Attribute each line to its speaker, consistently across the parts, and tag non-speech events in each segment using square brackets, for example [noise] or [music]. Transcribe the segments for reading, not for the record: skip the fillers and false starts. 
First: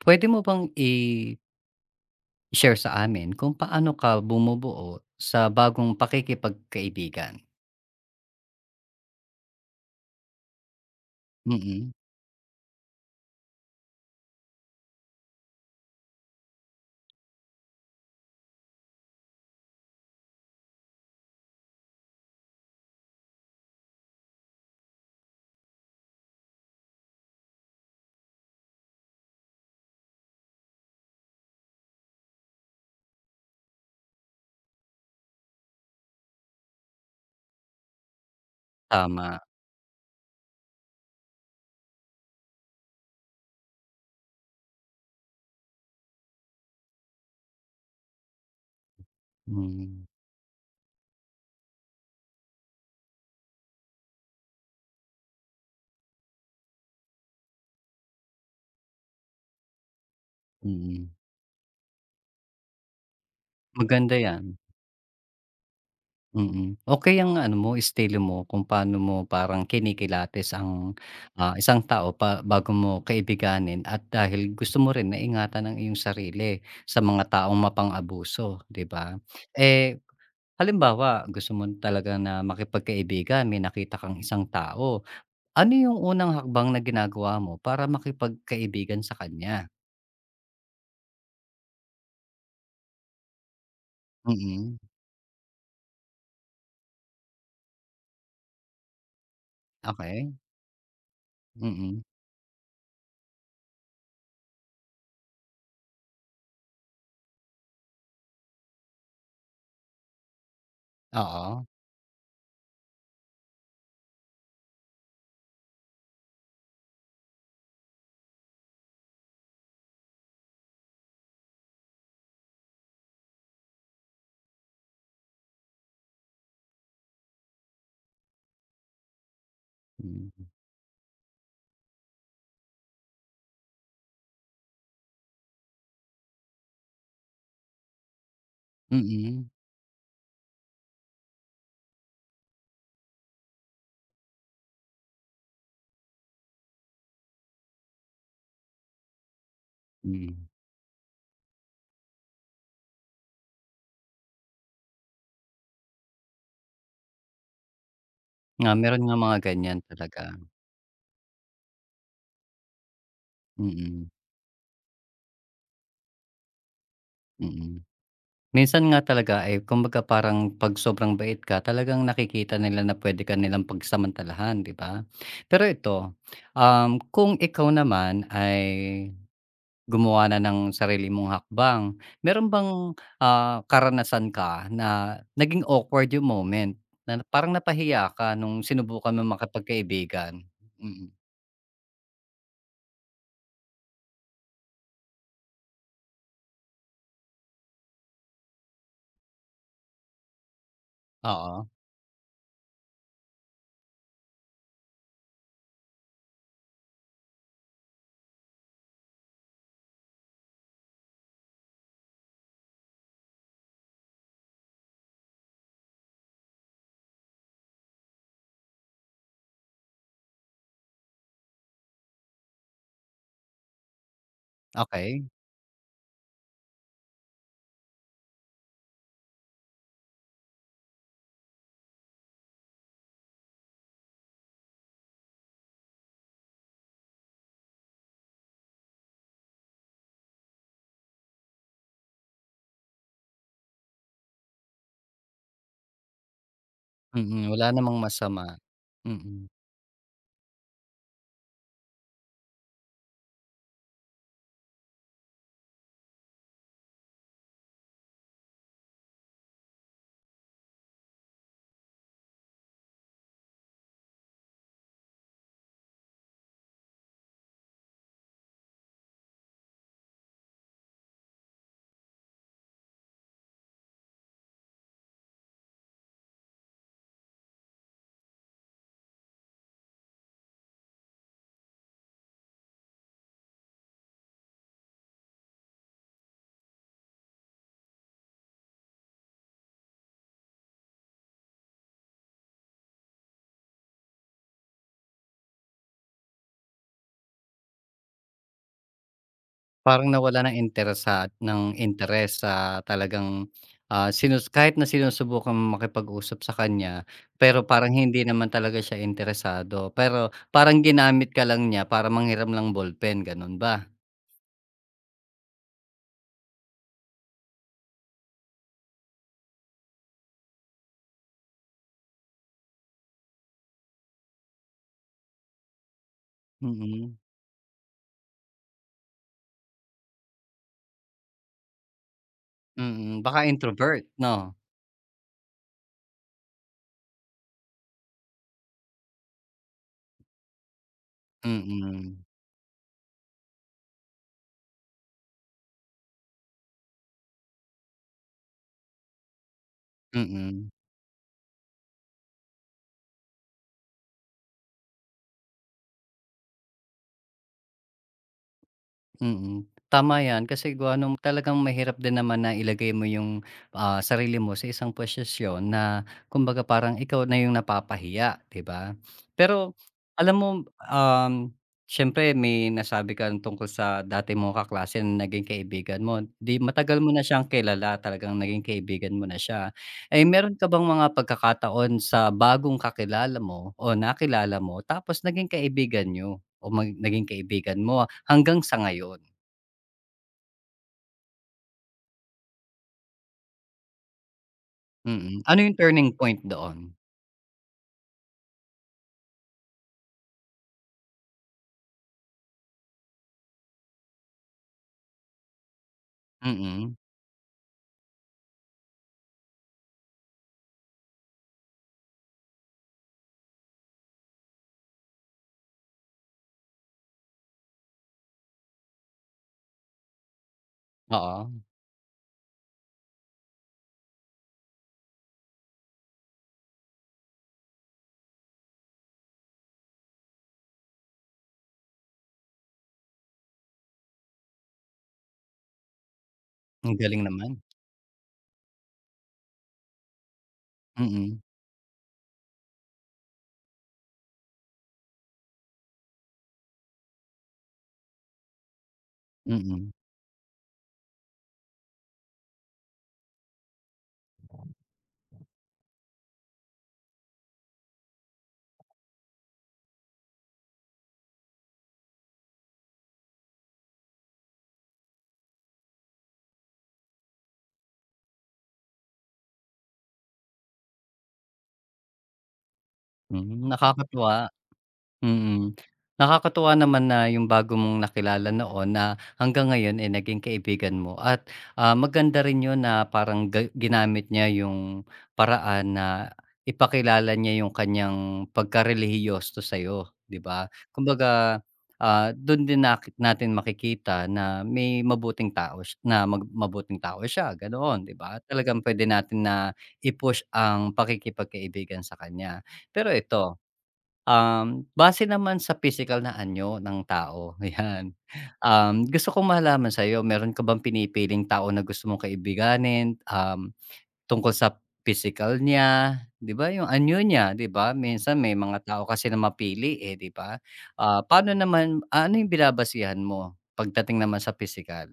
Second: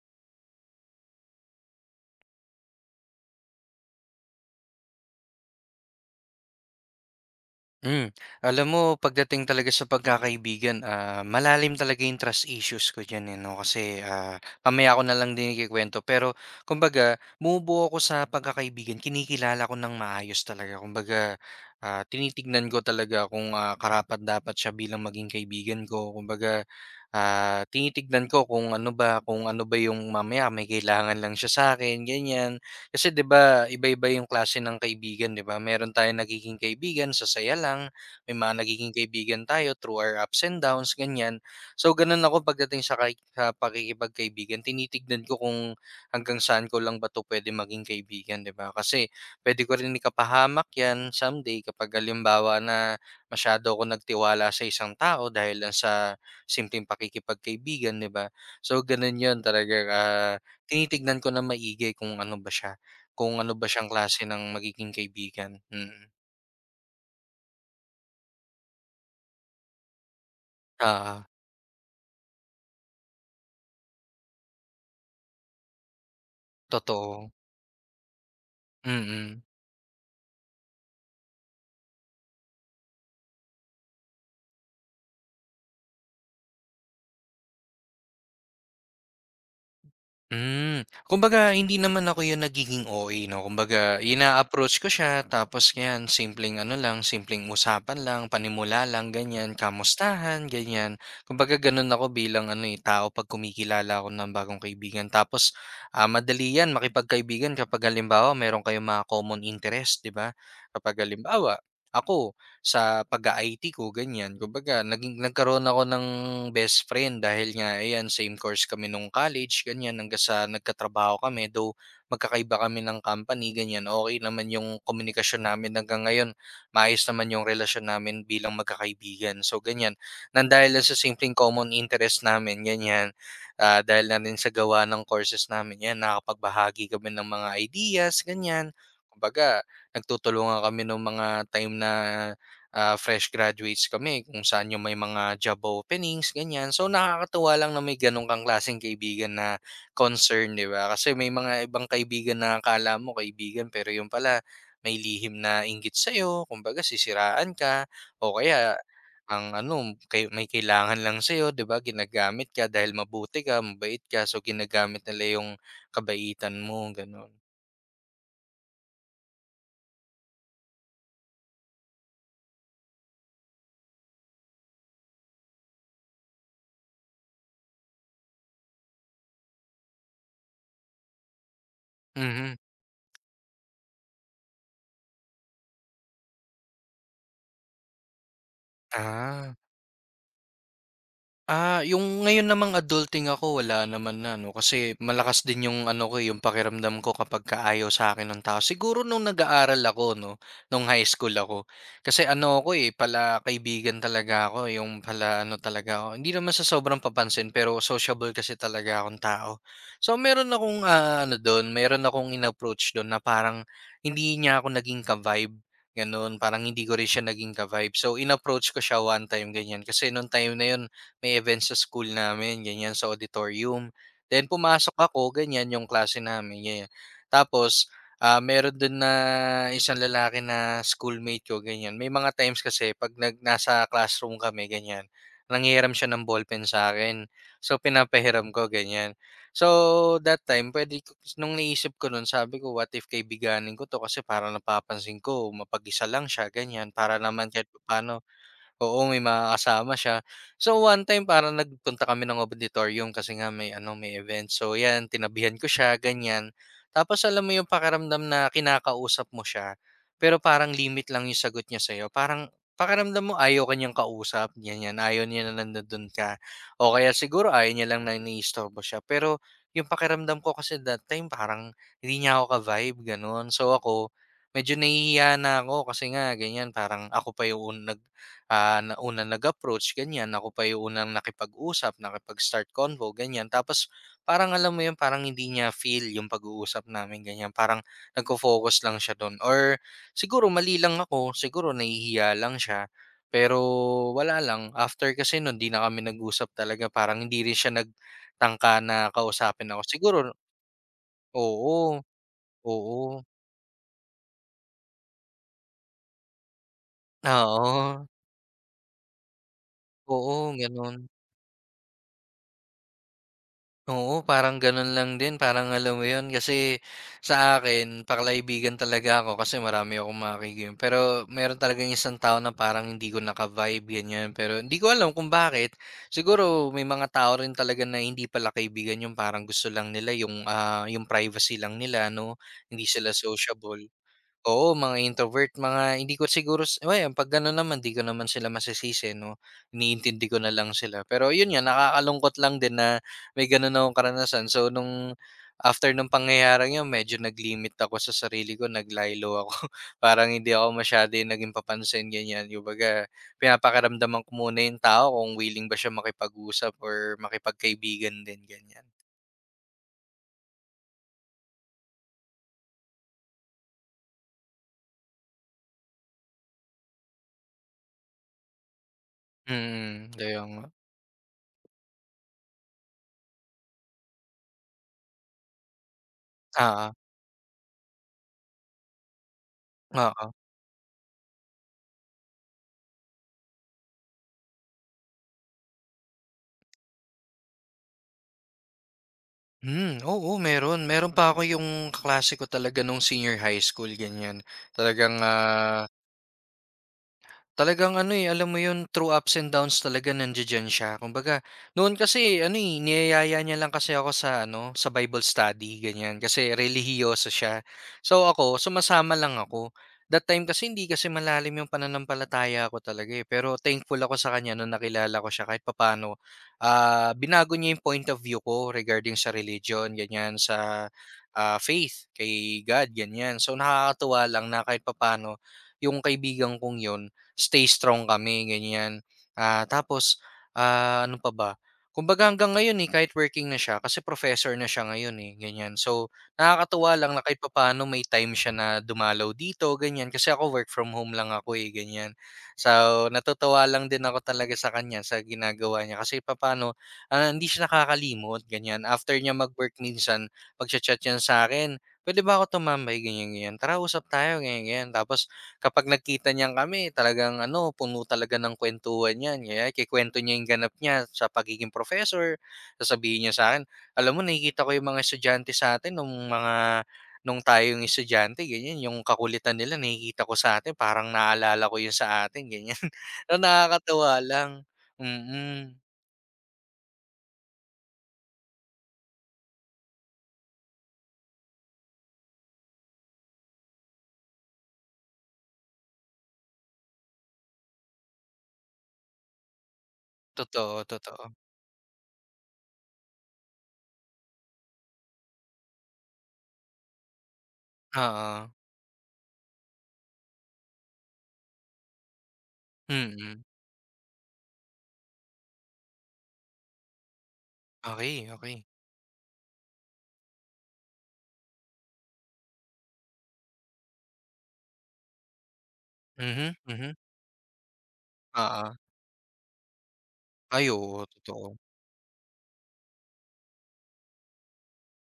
Speaker 1: Puwede mo bang i-share sa amin kung paano ka bumubuo sa bagong pakikipagkaibigan?
Speaker 2: Hmm, alam mo pagdating talaga sa pagkakaibigan, malalim
Speaker 1: Mm,
Speaker 2: talaga yung trust issues ko diyan, eh, 'no, kasi, mamaya ko na lang din ikukuwento, pero kumbaga bumubuo ako sa pagkakaibigan, kinikilala ko ng maayos talaga kumbaga, tinitignan ko talaga kung, karapat-dapat siya bilang maging kaibigan ko kumbaga, tinitignan ko kung ano ba yung mamaya may kailangan lang siya sa akin ganyan. Kasi 'di ba iba-iba yung klase ng kaibigan, 'di ba? Meron tayong nagiging kaibigan sa saya lang, may mga nagiging
Speaker 1: tama.
Speaker 2: kaibigan tayo through our ups and downs ganyan. So ganun ako pagdating sa pakikipagkaibigan, tinitignan ko kung hanggang saan ko lang ba 'to puwede maging kaibigan, 'di ba? Kasi pwede ko rin
Speaker 1: Hmm,
Speaker 2: ikapahamak 'yan someday kapag halimbawa na masyado akong nagtiwala sa isang tao dahil lang sa simpleng pakikipagkaibigan, 'di ba? So ganun 'yun talaga,
Speaker 1: mm.
Speaker 2: tinitignan ko ng maigi kung ano ba siya. Kung ano ba siyang
Speaker 1: Maganda
Speaker 2: klase ng
Speaker 1: 'yan,
Speaker 2: magiging kaibigan. Mm.
Speaker 1: mm. Okey ang ano mo, estilo mo kung paano mo parang kinikilatis ang,
Speaker 2: Oo,
Speaker 1: isang tao pa bago mo kaibiganin at dahil gusto mo rin na ingatan ang iyong sarili sa mga
Speaker 2: totoo,
Speaker 1: taong mapang-abuso, 'di ba?
Speaker 2: mm.
Speaker 1: Eh, halimbawa gusto mo talaga na makipagkaibigan, may nakita kang isang tao. Ano yung unang hakbang na ginagawa mo para makipagkaibigan sa kanya?
Speaker 2: Hmm, kumbaga hindi naman ako 'yung nagiging OA, 'no, kumbaga
Speaker 1: Mm,
Speaker 2: ina-approach ko siya tapos ngayon simpleng ano lang, simpleng usapan lang, panimula lang ganiyan,
Speaker 1: okey.
Speaker 2: kamustahan ganiyan. Kumbaga gano'n
Speaker 1: Mm,
Speaker 2: ako bilang ano, eh, tao 'pag kumikilala ako ng bagong kaibigan, tapos, madali 'yan makipagkaibigan kapag halimbawa meron kayong mga common interest, 'di ba? Kapag halimbawa,
Speaker 1: oo.
Speaker 2: ako sa pag-i-IT ko ganyan. Kumbaga nagkaroon ako ng best friend dahil nga ayan same course kami nung college ganyan, hanggang sa nagkatrabaho kami. Though magkakaiba kami ng company ganyan, okey naman yung komunikasyon namin hanggang ngayon. Maayos naman yung relasyon namin bilang magkakaibigan. So ganyan,
Speaker 1: Hmm,
Speaker 2: nang dahil lang sa simpleng common interest namin ganyan, dahil na rin sa gawa ng courses namin yan nakakapagbahagi kami ng mga ideas ganyan.
Speaker 1: mm.
Speaker 2: Kumbaga nagtutulungan kami nung mga time na fresh graduates kami, kung saan yung may mga job openings, ganyan. So, nakakatuwa lang na may ganun kang klaseng kaibigan na
Speaker 1: Hmm.
Speaker 2: concern, di ba? Kasi may mga ibang kaibigan na akala mo kaibigan, pero yung pala, may lihim na inggit sa'yo, kumbaga sisiraan ka, o
Speaker 1: Nga
Speaker 2: kaya
Speaker 1: meron nga mga
Speaker 2: ang
Speaker 1: ganyan
Speaker 2: ano,
Speaker 1: talaga,
Speaker 2: may kailangan lang sa'yo, di ba? Ginagamit ka dahil mabuti ka, mabait
Speaker 1: mm,
Speaker 2: ka, so ginagamit nila yung kabaitan mo, ganun.
Speaker 1: mm. Minsan nga talaga, eh, kumbaga parang 'pag sobrang bait ka talagang nakikita nila na puwede ka nilang pagsamantalahan, 'di ba? Pero ito, kung ikaw naman ay gumawa na ng sarili mong hakbang. Meron
Speaker 2: Mhm.
Speaker 1: bang, karanasan ka na naging awkward yung moment, na parang napahiya ka nung sinubukan mong
Speaker 2: Ah.
Speaker 1: makipagkaibigan? Mm,
Speaker 2: Yung ngayon namang adulting ako wala naman na, 'no, kasi malakas din yung ano ko, eh, yung pakiramdam ko kapagka ayaw sa'kin ng tao. Siguro nung nag-aaral ako, 'no, nung high school ako.
Speaker 1: oo.
Speaker 2: Kasi ano ako, eh, palakaibigan talaga ako, eh, yung pala ano talaga ako, hindi naman sa sobrang papansin, pero sociable kasi talaga akong tao. So meron akong, ano dun, meron akong in-approach dun na parang hindi niya ako naging ka-vibe, gano'n. Parang hindi ko rin siya naging ka-vibe. So in-approach ko siya one time, ganyan. Kasi nung time na yun may events sa school namin ganyan sa auditorium. Then pumasok
Speaker 1: Okay.
Speaker 2: ako ganyan yung klase namin ganyan. Tapos, meron dun na isang lalaki na schoolmate ko ganyan. May mga times kasi 'pag nasa classroom kami ganyan, nanghihiram siya ng ballpen sa akin. So pinapahiram ko ganyan. So that time puwede ko nung naisip ko nun sabi ko, "What if kaibiganin ko 'to?" Kasi parang napapansin ko mapag-isa lang siya ganyan, para naman
Speaker 1: Mm, wala
Speaker 2: kahit
Speaker 1: namang
Speaker 2: papaano.
Speaker 1: masama.
Speaker 2: Oo, may
Speaker 1: Mm,
Speaker 2: mga kasama siya. So, one time parang nagpunta kami ng auditorium kasi nga may event. So, 'yan, tinabihan ko siya, ganyan. Tapos alam mo yung pakiramdam na kinakausap mo siya, pero parang limit lang yung sagot niya sa'yo. Parang pakiramdam mo ayaw ka niyang kausap, ganyan. Ayaw niya na nandun ka. O kaya siguro ayaw niya lang na iniistorbo siya. Pero yung pakiramdam ko kasi that time parang hindi niya ako ka-vibe, ganun. So ako, medyo nahihiya na ako kasi nga ganyan, parang ako pa yung na unang nag-approach ganyan, ako pa yung unang nakipag-usap, nakipag-start convo ganyan. Tapos parang alam mo yun, parang hindi niya feel yung pag-uusap namin ganyan, parang nagfo-focus lang siya dun, or siguro mali lang ako, siguro nahihiya lang siya. Pero wala lang, after kasi nun di na kami nag-usap talaga, parang hindi rin siya nagtangka na kausapin ako.
Speaker 1: parang
Speaker 2: Siguro.
Speaker 1: nawala ng interes sa ng
Speaker 2: Oo,
Speaker 1: interes sa
Speaker 2: oo,
Speaker 1: talagang, kahit na sinusubukan mong makipag-usap sa kanya, pero parang
Speaker 2: oo,
Speaker 1: hindi naman talaga siya interesado. Pero
Speaker 2: oo,
Speaker 1: parang
Speaker 2: gano'n.
Speaker 1: ginamit ka lang niya para manghiram lang ballpen, gano'n ba?
Speaker 2: Oo, parang gano'n lang din. Parang alam mo 'yun, kasi sa akin pakakaibigan talaga ako kasi marami akong makakaibigan. Pero meron talagang isang tao na parang hindi ko naka-vibe, ganyan. Pero hindi ko alam kung bakit. Siguro may mga
Speaker 1: Mm,
Speaker 2: tao rin talaga na hindi pala kaibigan, yung parang gusto lang nila yung privacy lang nila, 'no, hindi sila
Speaker 1: mm. Baka
Speaker 2: sociable.
Speaker 1: introvert 'no?
Speaker 2: Oo, mga introvert, mga hindi ko siguro well, pag gano'n naman 'di ko naman sila masisisi, 'no, iniintindi ko na lang sila. Pero yun
Speaker 1: Mm,
Speaker 2: nga,
Speaker 1: mm.
Speaker 2: nakakalungkot lang din na may gano'n akong karanasan. So after nung pangyayaring yun medyo naglimit ako sa sarili ko, naglaylo ako. [laughs] Parang hindi ako
Speaker 1: Mm.
Speaker 2: masyado yung naging papansin, ganyan. Kumbaga, pinapakiramdaman ko muna yung tao kung willing ba siya makipag-usap or makipagkaibigan din, ganyan.
Speaker 1: Mm, tama 'yan kasi gawa nung talagang mahirap din naman na ilagay mo yung, sarili mo sa isang posisyon na kumbaga parang ikaw na yung napapahiya, 'di ba? Pero
Speaker 2: Hmm,
Speaker 1: alam
Speaker 2: kaya
Speaker 1: mo,
Speaker 2: nga.
Speaker 1: um, siyempre may nasabi ka tungkol sa dati mong kaklase na naging kaibigan mo, 'di
Speaker 2: ah
Speaker 1: matagal mo na siyang kilala, talagang naging kaibigan mo na siya. Eh,
Speaker 2: ah
Speaker 1: meron ka bang mga pagkakataon sa bagong kakilala mo o nakilala mo tapos naging kaibigan niyo o naging kaibigan mo? Hanggang sa ngayon,
Speaker 2: Oo, meron. Meron pa ako yung kaklase ko talaga nung senior high school, ganyan. Mm.
Speaker 1: mm. Ano yung turning point doon?
Speaker 2: Talagang ano, eh, alam mo 'yun, through ups and downs talaga nandiya-diyan siya. Kumbaga, noon kasi ano, eh, niyayaya niya lang kasi ako sa ano, sa Bible study, ganyan kasi
Speaker 1: Mm,
Speaker 2: relihiyoso siya. So ako, sumasama lang ako. That time kasi hindi kasi malalim 'yung pananampalataya ko talaga, eh, pero thankful ako sa kanya nung nakilala ko siya kahit papaano, binago niya 'yung point of view ko regarding sa religion, ganyan, sa,
Speaker 1: oo.
Speaker 2: faith, kay God, ganyan. So nakakatuwa lang na kahit papaano 'yung kaibigan kong yon stay strong kami ganyan. Tapos, ano pa ba, kumbaga hanggang ngayon, eh, kahit working na siya kasi professor na siya ngayon, eh, ganyan. So, nakakatuwa
Speaker 1: Ang
Speaker 2: lang na
Speaker 1: galing
Speaker 2: kahit
Speaker 1: naman.
Speaker 2: papaano may time siya na dumalaw dito ganyan, kasi ako work from home lang
Speaker 1: Mm,
Speaker 2: ako, eh, ganyan. So, natutuwa lang din ako talaga sa kanya sa ginagawa niya kasi papaano, hindi siya nakakalimot ganyan. After niya mag-work
Speaker 1: mm.
Speaker 2: minsan, magcha-chat yan sa akin, "pwede ba ako tumambay?" ganyan, ganyan. "Tara usap tayo," ganyan, ganyan. Tapos, kapag nagkita niyan kami talagang ano, puno talaga ng kuwentuhan 'yan. Kaya ikukuwento niya yung ganap niya sa pagiging professor, sasabihin niya sa'kin, "Alam mo nakikita ko yung mga estudyante sa'tin nung tayong estudyante ganyan, yung kakulitan nila nakikita ko sa sa'tin parang naalala ko yun sa atin." Ganyan. [laughs] So,
Speaker 1: Hmm,
Speaker 2: nakakatuwa
Speaker 1: nakakatuwa.
Speaker 2: lang. Mm. Mm.
Speaker 1: Mm. Nakakatuwa naman na yung bago mong nakilala noon na hanggang ngayon, eh, naging kaibigan mo at, maganda rin yun na parang ginamit niya yung paraan na ipakilala niya yung kanyang pagkarelihiyoso sa'yo, 'di ba?
Speaker 2: Totoo, totoo.
Speaker 1: Kumbaga, dun din natin makikita na may mabuting tao siya na mabuting tao siya, ganoon, 'di ba?
Speaker 2: Oo.
Speaker 1: Talagang pwede natin na i-push ang pakikipagkaibigan sa kanya. Pero
Speaker 2: Mm.
Speaker 1: ito. Base naman sa physical na anyo ng tao, [laughs] yan.
Speaker 2: Okey, okay.
Speaker 1: Gusto kong malaman sa'yo, meron ka bang pinipiling tao na gusto mong kaibiganin, tungkol sa physical niya, 'di
Speaker 2: Mhm,
Speaker 1: ba, yung
Speaker 2: mhm.
Speaker 1: anyo niya, 'di ba? Minsan may
Speaker 2: Oo.
Speaker 1: mga tao kasi na mapili, eh, 'di ba?
Speaker 2: Ay, oo,
Speaker 1: Paano
Speaker 2: totoo.
Speaker 1: naman ano yung binabasehan mo pagdating naman sa physical?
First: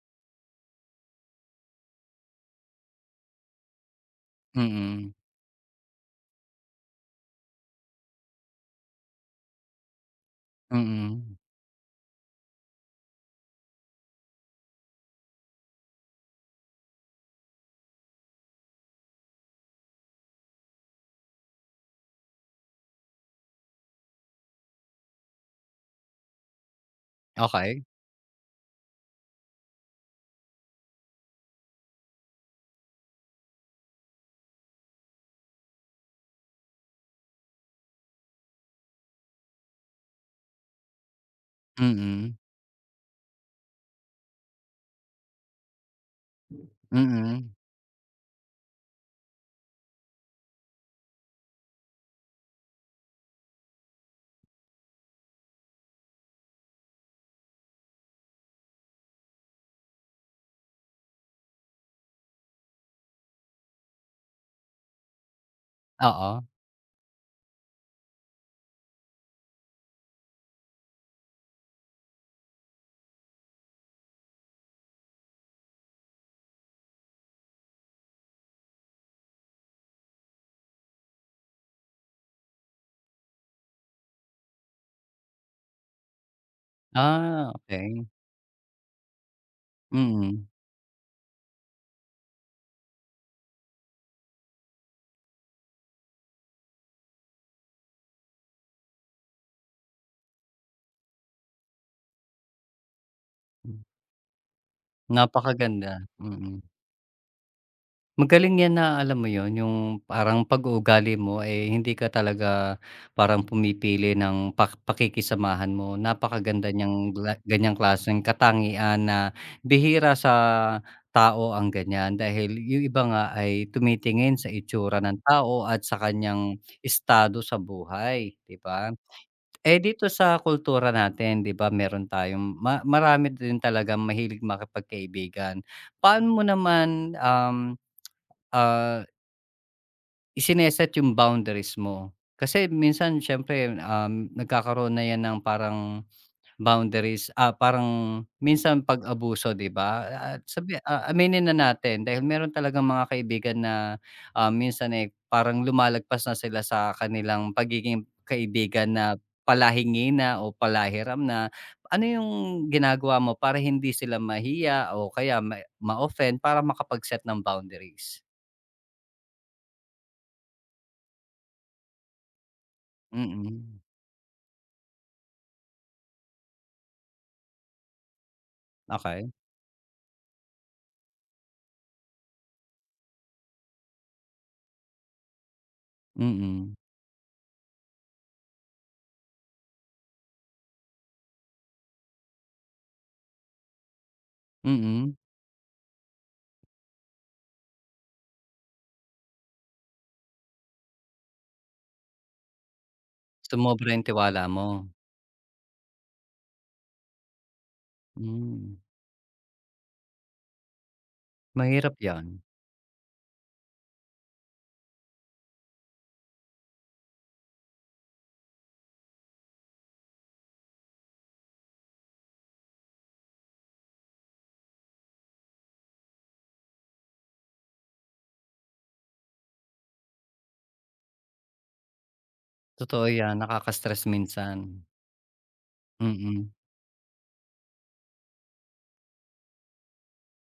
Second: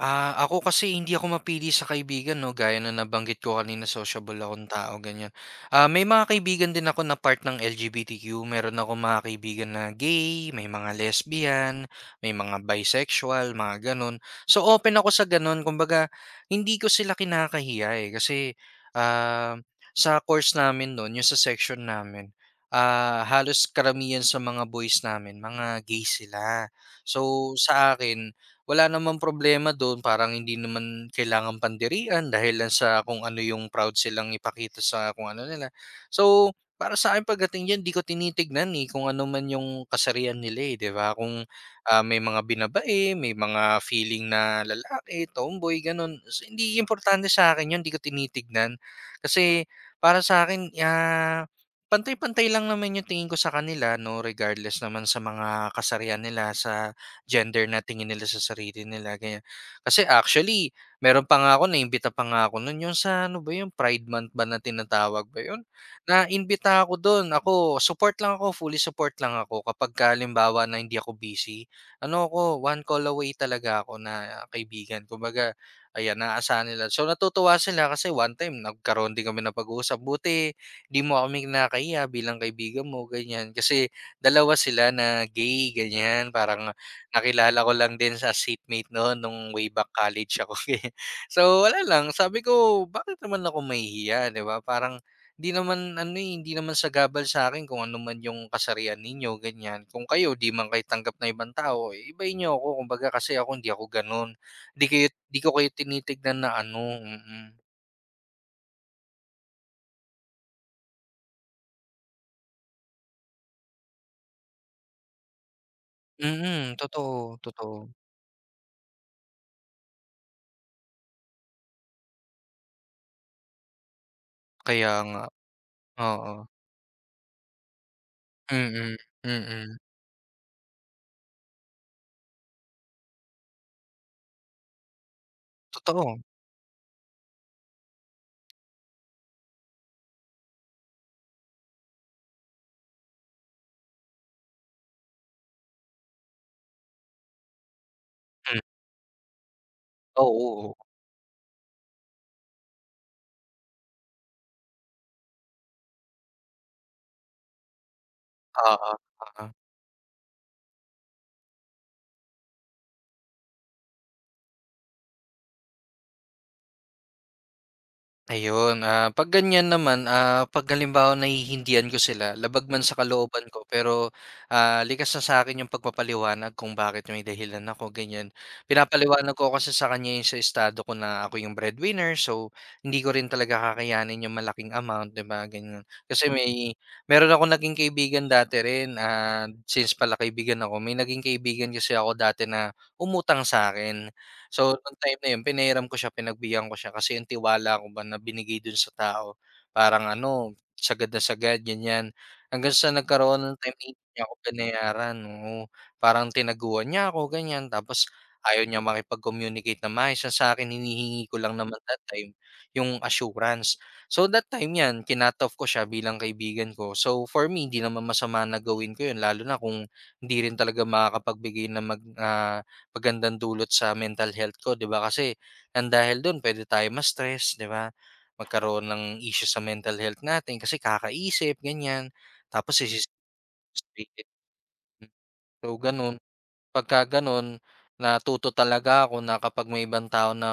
Speaker 2: Ako kasi hindi ako mapili sa kaibigan, 'no, gaya na nabanggit ko kanina sociable akong tao
Speaker 1: Mm,
Speaker 2: ganyan. May mga kaibigan din ako na part ng LGBTQ, meron ako mga kaibigan na gay, may mga
Speaker 1: mm.
Speaker 2: lesbian, may mga bisexual, mga gano'n. So, open ako sa gano'n, kumbaga hindi ko sila kinakahiya, eh, kasi, ah, sa course namin no'n, yung sa section namin, halos karamihan sa mga boys namin mga gay sila. So,
Speaker 1: Okay.
Speaker 2: sa akin wala namang problema do'n, parang hindi naman kailangang pandirian dahil lang sa kung ano yung proud silang ipakita sa kung ano nila. So, para sa akin pagdating diyan 'di ko tinitignan, eh, kung ano man yung kasarian nila, eh, 'di ba? Kung, may
Speaker 1: Mm,
Speaker 2: mga binabae, may mga feeling na lalaki, tomboy, gano'n. So, hindi importante
Speaker 1: mm.
Speaker 2: sa akin yun, 'di ko tinitignan. Kasi para sa akin pantay-pantay lang naman yung tingin ko sa kanila, 'no, regardless naman sa mga kasarian nila, sa gender na tingin nila sa sarili nila, ganyan. Kasi actually, meron pa nga ako naimbita pa nga ako nun, yung sa ano ba yung Pride Month ba na tinatawag ba yun?
Speaker 1: Oo.
Speaker 2: Naimbita ako dun, ako support lang ako, fully support lang ako kapag kalimbawa na hindi ako busy. Ano ako, one call away talaga ako na kaibigan. Kumbaga, ayan, naasahan nila. So natutuwa sila kasi one time nagkaroon din kami na pag-uusap. Buti di mo kami kinakahiya bilang kaibigan mo, ganyan. Kasi dalawa sila na gay, ganyan. Parang.
Speaker 1: Ah,
Speaker 2: Nakilala ko lang
Speaker 1: okey.
Speaker 2: din sa seatmate noon nung way back college
Speaker 1: Mm.
Speaker 2: ako, [laughs] eh. So, wala lang sabi ko, "Bakit naman ako mahihiya," 'di ba? Parang hindi naman sa gabal sa akin kung ano man yung kasarian ninyo, ganyan. Kung kayo di man kayo tanggap na ibang tao, eh, ibahin niyo ako kumbaga kasi ako hindi ako gano'n. 'Di kayo 'Di ko kayo
Speaker 1: Napakaganda,
Speaker 2: tinitignan na
Speaker 1: mm.
Speaker 2: ano, mm.
Speaker 1: Magaling 'yan na alam mo yon, yung parang pag-uugali mo, eh, hindi ka talaga parang pumipili ng pakikisamahan mo.
Speaker 2: Mm, mm,
Speaker 1: Napakaganda niyang
Speaker 2: totoo, totoo.
Speaker 1: ganiyang klaseng katangian na bihira sa tao ang ganyan. Dahil yung iba nga ay tumitingin sa
Speaker 2: Kaya
Speaker 1: itsura ng
Speaker 2: nga,
Speaker 1: tao at sa
Speaker 2: oo.
Speaker 1: kanyang estado sa buhay, 'di
Speaker 2: Mm,
Speaker 1: ba?
Speaker 2: mm.
Speaker 1: Eh,
Speaker 2: Mm.
Speaker 1: dito sa kultura natin, 'di ba, meron tayong marami din talaga, mahilig makipagkaibigan.
Speaker 2: Totoo.
Speaker 1: Paano mo naman, um, ah Isineset yung boundaries mo. Kasi minsan siyempre, nagkakaroon na 'yan ng parang boundaries, parang
Speaker 2: Hmm,
Speaker 1: minsan pag-abuso, 'di ba?
Speaker 2: oo,
Speaker 1: At sabi
Speaker 2: oo.
Speaker 1: aminin na natin dahil meron talagang mga kaibigan na, minsan, eh, parang lumalagpas na sila sa kanilang pagiging
Speaker 2: Oo,
Speaker 1: kaibigan na
Speaker 2: oo.
Speaker 1: palahingi na o palahiram na. Ano yung ginagawa mo para hindi sila mahiya o kaya ma-offend para makapag-set ng boundaries?
Speaker 2: Ayun, 'pag ganyan naman, 'pag halimbawa nahihindihan ko sila labag man sa kalooban ko,
Speaker 1: Mm,
Speaker 2: pero, likas na sa akin yung pagpapaliwanag kung bakit may dahilan ako ganyan.
Speaker 1: okey.
Speaker 2: Pinapaliwanag ko kasi sa kanya yung sa estado ko, na ako yung breadwinner, so hindi ko rin talaga kakayanin yung malaking amount, 'di ba, ganyan. Kasi may
Speaker 1: Mm.
Speaker 2: ako naging kaibigan dati rin, since pala kaibigan ako, may naging kaibigan kasi ako dati na umutang sa akin. So, nung
Speaker 1: Mm,
Speaker 2: time na yun pinahiram ko siya, pinagbigyan ko siya kasi yung tiwala ko ba na binigay dun sa tao parang ano, sagad na sagad ganyan. Hanggang sa nagkaroon ng time na
Speaker 1: sumobra yung
Speaker 2: hindi niya ako
Speaker 1: tiwala mo.
Speaker 2: binayaran, oo. Parang tinaguan niya ako ganyan, tapos ayaw
Speaker 1: Hmm,
Speaker 2: niya makipag-communicate na maayos, ang sa akin hinihingi ko lang naman
Speaker 1: mahirap
Speaker 2: that time
Speaker 1: 'yan,
Speaker 2: yung assurance. So, that time 'yan kinut ko siya bilang kaibigan ko. So, for me hindi naman masama na gawin ko yun lalo na kung hindi rin talaga makakapagbigay na mag ah pagandang dulot sa mental health ko, 'di ba? Kasi nang dahil do'n pwede tayo ma-stress, 'di ba? Magkaroon ng issue sa mental health natin kasi kakaisip, ganyan. Tapos
Speaker 1: totoo 'yan nakaka-stress
Speaker 2: frustrated.
Speaker 1: minsan.
Speaker 2: So, gano'n.
Speaker 1: Mm,
Speaker 2: Pagka gano'n, natuto talaga ako na kapag may ibang tao na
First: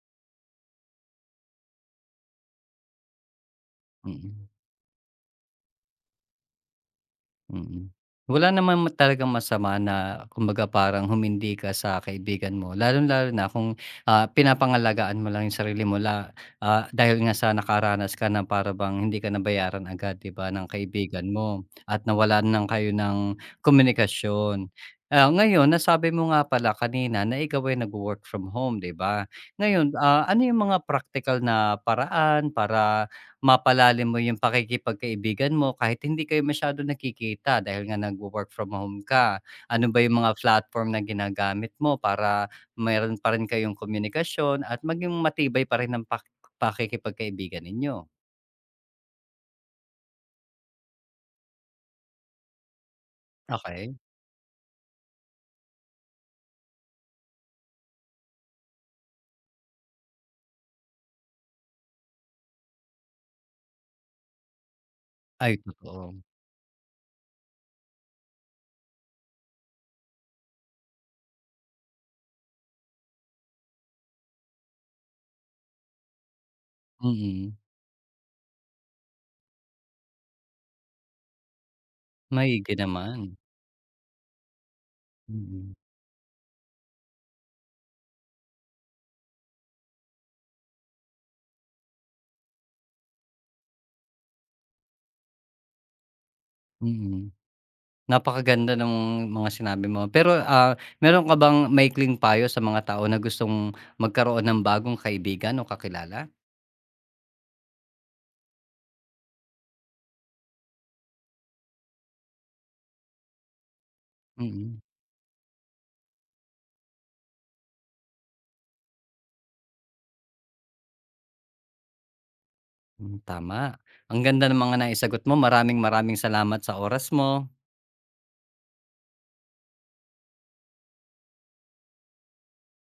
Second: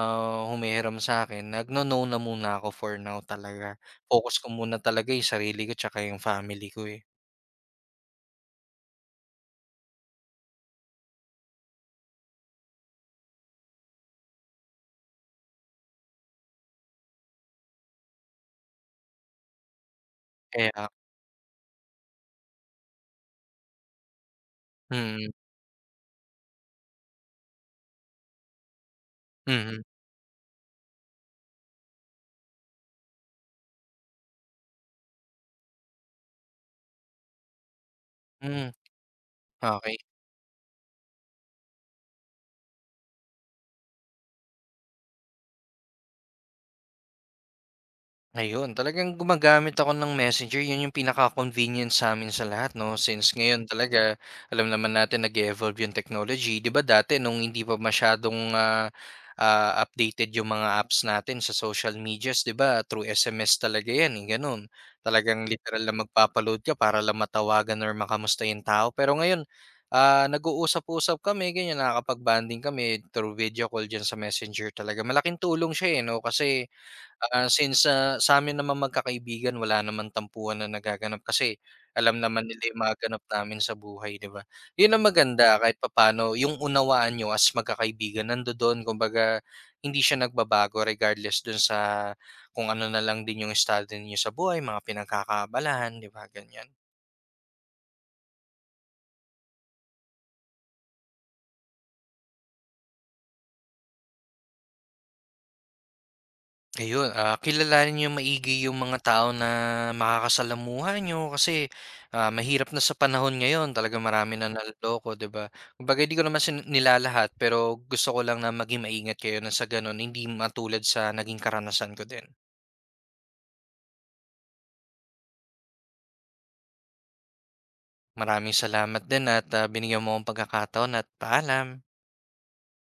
Speaker 2: humihiram sa akin, nagno-no na muna ako for now talaga. Focus
Speaker 1: mm.
Speaker 2: ko muna talaga 'yung sarili ko tsaka 'yung family ko, eh.
Speaker 1: Mm. Wala naman talagang masama na kumbaga parang humindi ka sa kaibigan mo, lalong-lalo na kung, pinapangalagaan mo lang yung sarili mo dahil nga sa nakaranas ka na para bang hindi ka nabayaran agad, 'di ba, ng
Speaker 2: Kaya,
Speaker 1: kaibigan mo at nawalan ng kayo ng komunikasyon.
Speaker 2: mm,
Speaker 1: Ngayon nasabi mo nga pala kanina na ikaw ay nagwo-work from home, 'di ba?
Speaker 2: mm,
Speaker 1: Ngayon, ano yung mga practical na paraan para mapalalim mo yung pakikipagkaibigan mo kahit hindi kayo masyado nakikita dahil nga nagwo-work
Speaker 2: hmm,
Speaker 1: from home ka. Ano
Speaker 2: okay.
Speaker 1: ba yung mga platform na ginagamit mo para meron pa rin kayong komunikasyon at maging matibay pa rin ang pakikipagkaibigan ninyo.
Speaker 2: Ayun, talagang gumagamit ako ng Messenger, yun yung pinaka-convenient sa'min sa lahat, 'no, since ngayon
Speaker 1: Okay.
Speaker 2: talaga alam naman natin nag-e-evolve yung technology. 'Di ba dati nung hindi pa masyadong, updated yung mga apps natin sa social medias, 'di ba through SMS talaga yan, eh, gano'n. Talagang
Speaker 1: Ay,
Speaker 2: literal na
Speaker 1: totoo.
Speaker 2: magpapa ka para lang matawagan or makamusta yung tao. Pero ngayon, nag-uusap-usap kami ganyan, nakakapag-bonding kami through video call diyan sa Messenger talaga. Malaking tulong siya, eh, 'no kasi.
Speaker 1: Mm,
Speaker 2: Since sa'min naman magkakaibigan wala naman tampuhan na nagaganap kasi alam naman nila
Speaker 1: maigi
Speaker 2: yung mga ganap
Speaker 1: naman.
Speaker 2: namin sa buhay, 'di ba? Yun ang maganda,
Speaker 1: Mm,
Speaker 2: kahit papaano yung unawaan nyo as magkakaibigan nandodoon, kumbaga hindi siya nagbabago regardless dun sa kung ano na lang din yung estado ninyo sa buhay, mga pinagkakaabalahan, 'di ba, ganyan.
Speaker 1: mm. Napakaganda ng mga sinabi mo. Pero, meron ka bang maikling payo sa mga tao na gustong magkaroon ng bagong kaibigan o kakilala?
Speaker 2: Ayun, kilalanin niyong maigi yung mga tao na makakasalamuha niyo kasi, mahirap na sa panahon ngayon talagang marami na
Speaker 1: Mm.
Speaker 2: naloloko, 'di ba? Kumbaga hindi ko naman nilalahat pero gusto ko lang na maging maingat kayo na sa gano'n hindi matulad sa naging karanasan ko din.
Speaker 1: Hmm, tama. Ang ganda ng mga naisagot mo. Maraming maraming salamat sa oras mo.
Speaker 2: Maraming salamat din at, binigyan mo akong pagkakataon at paalam.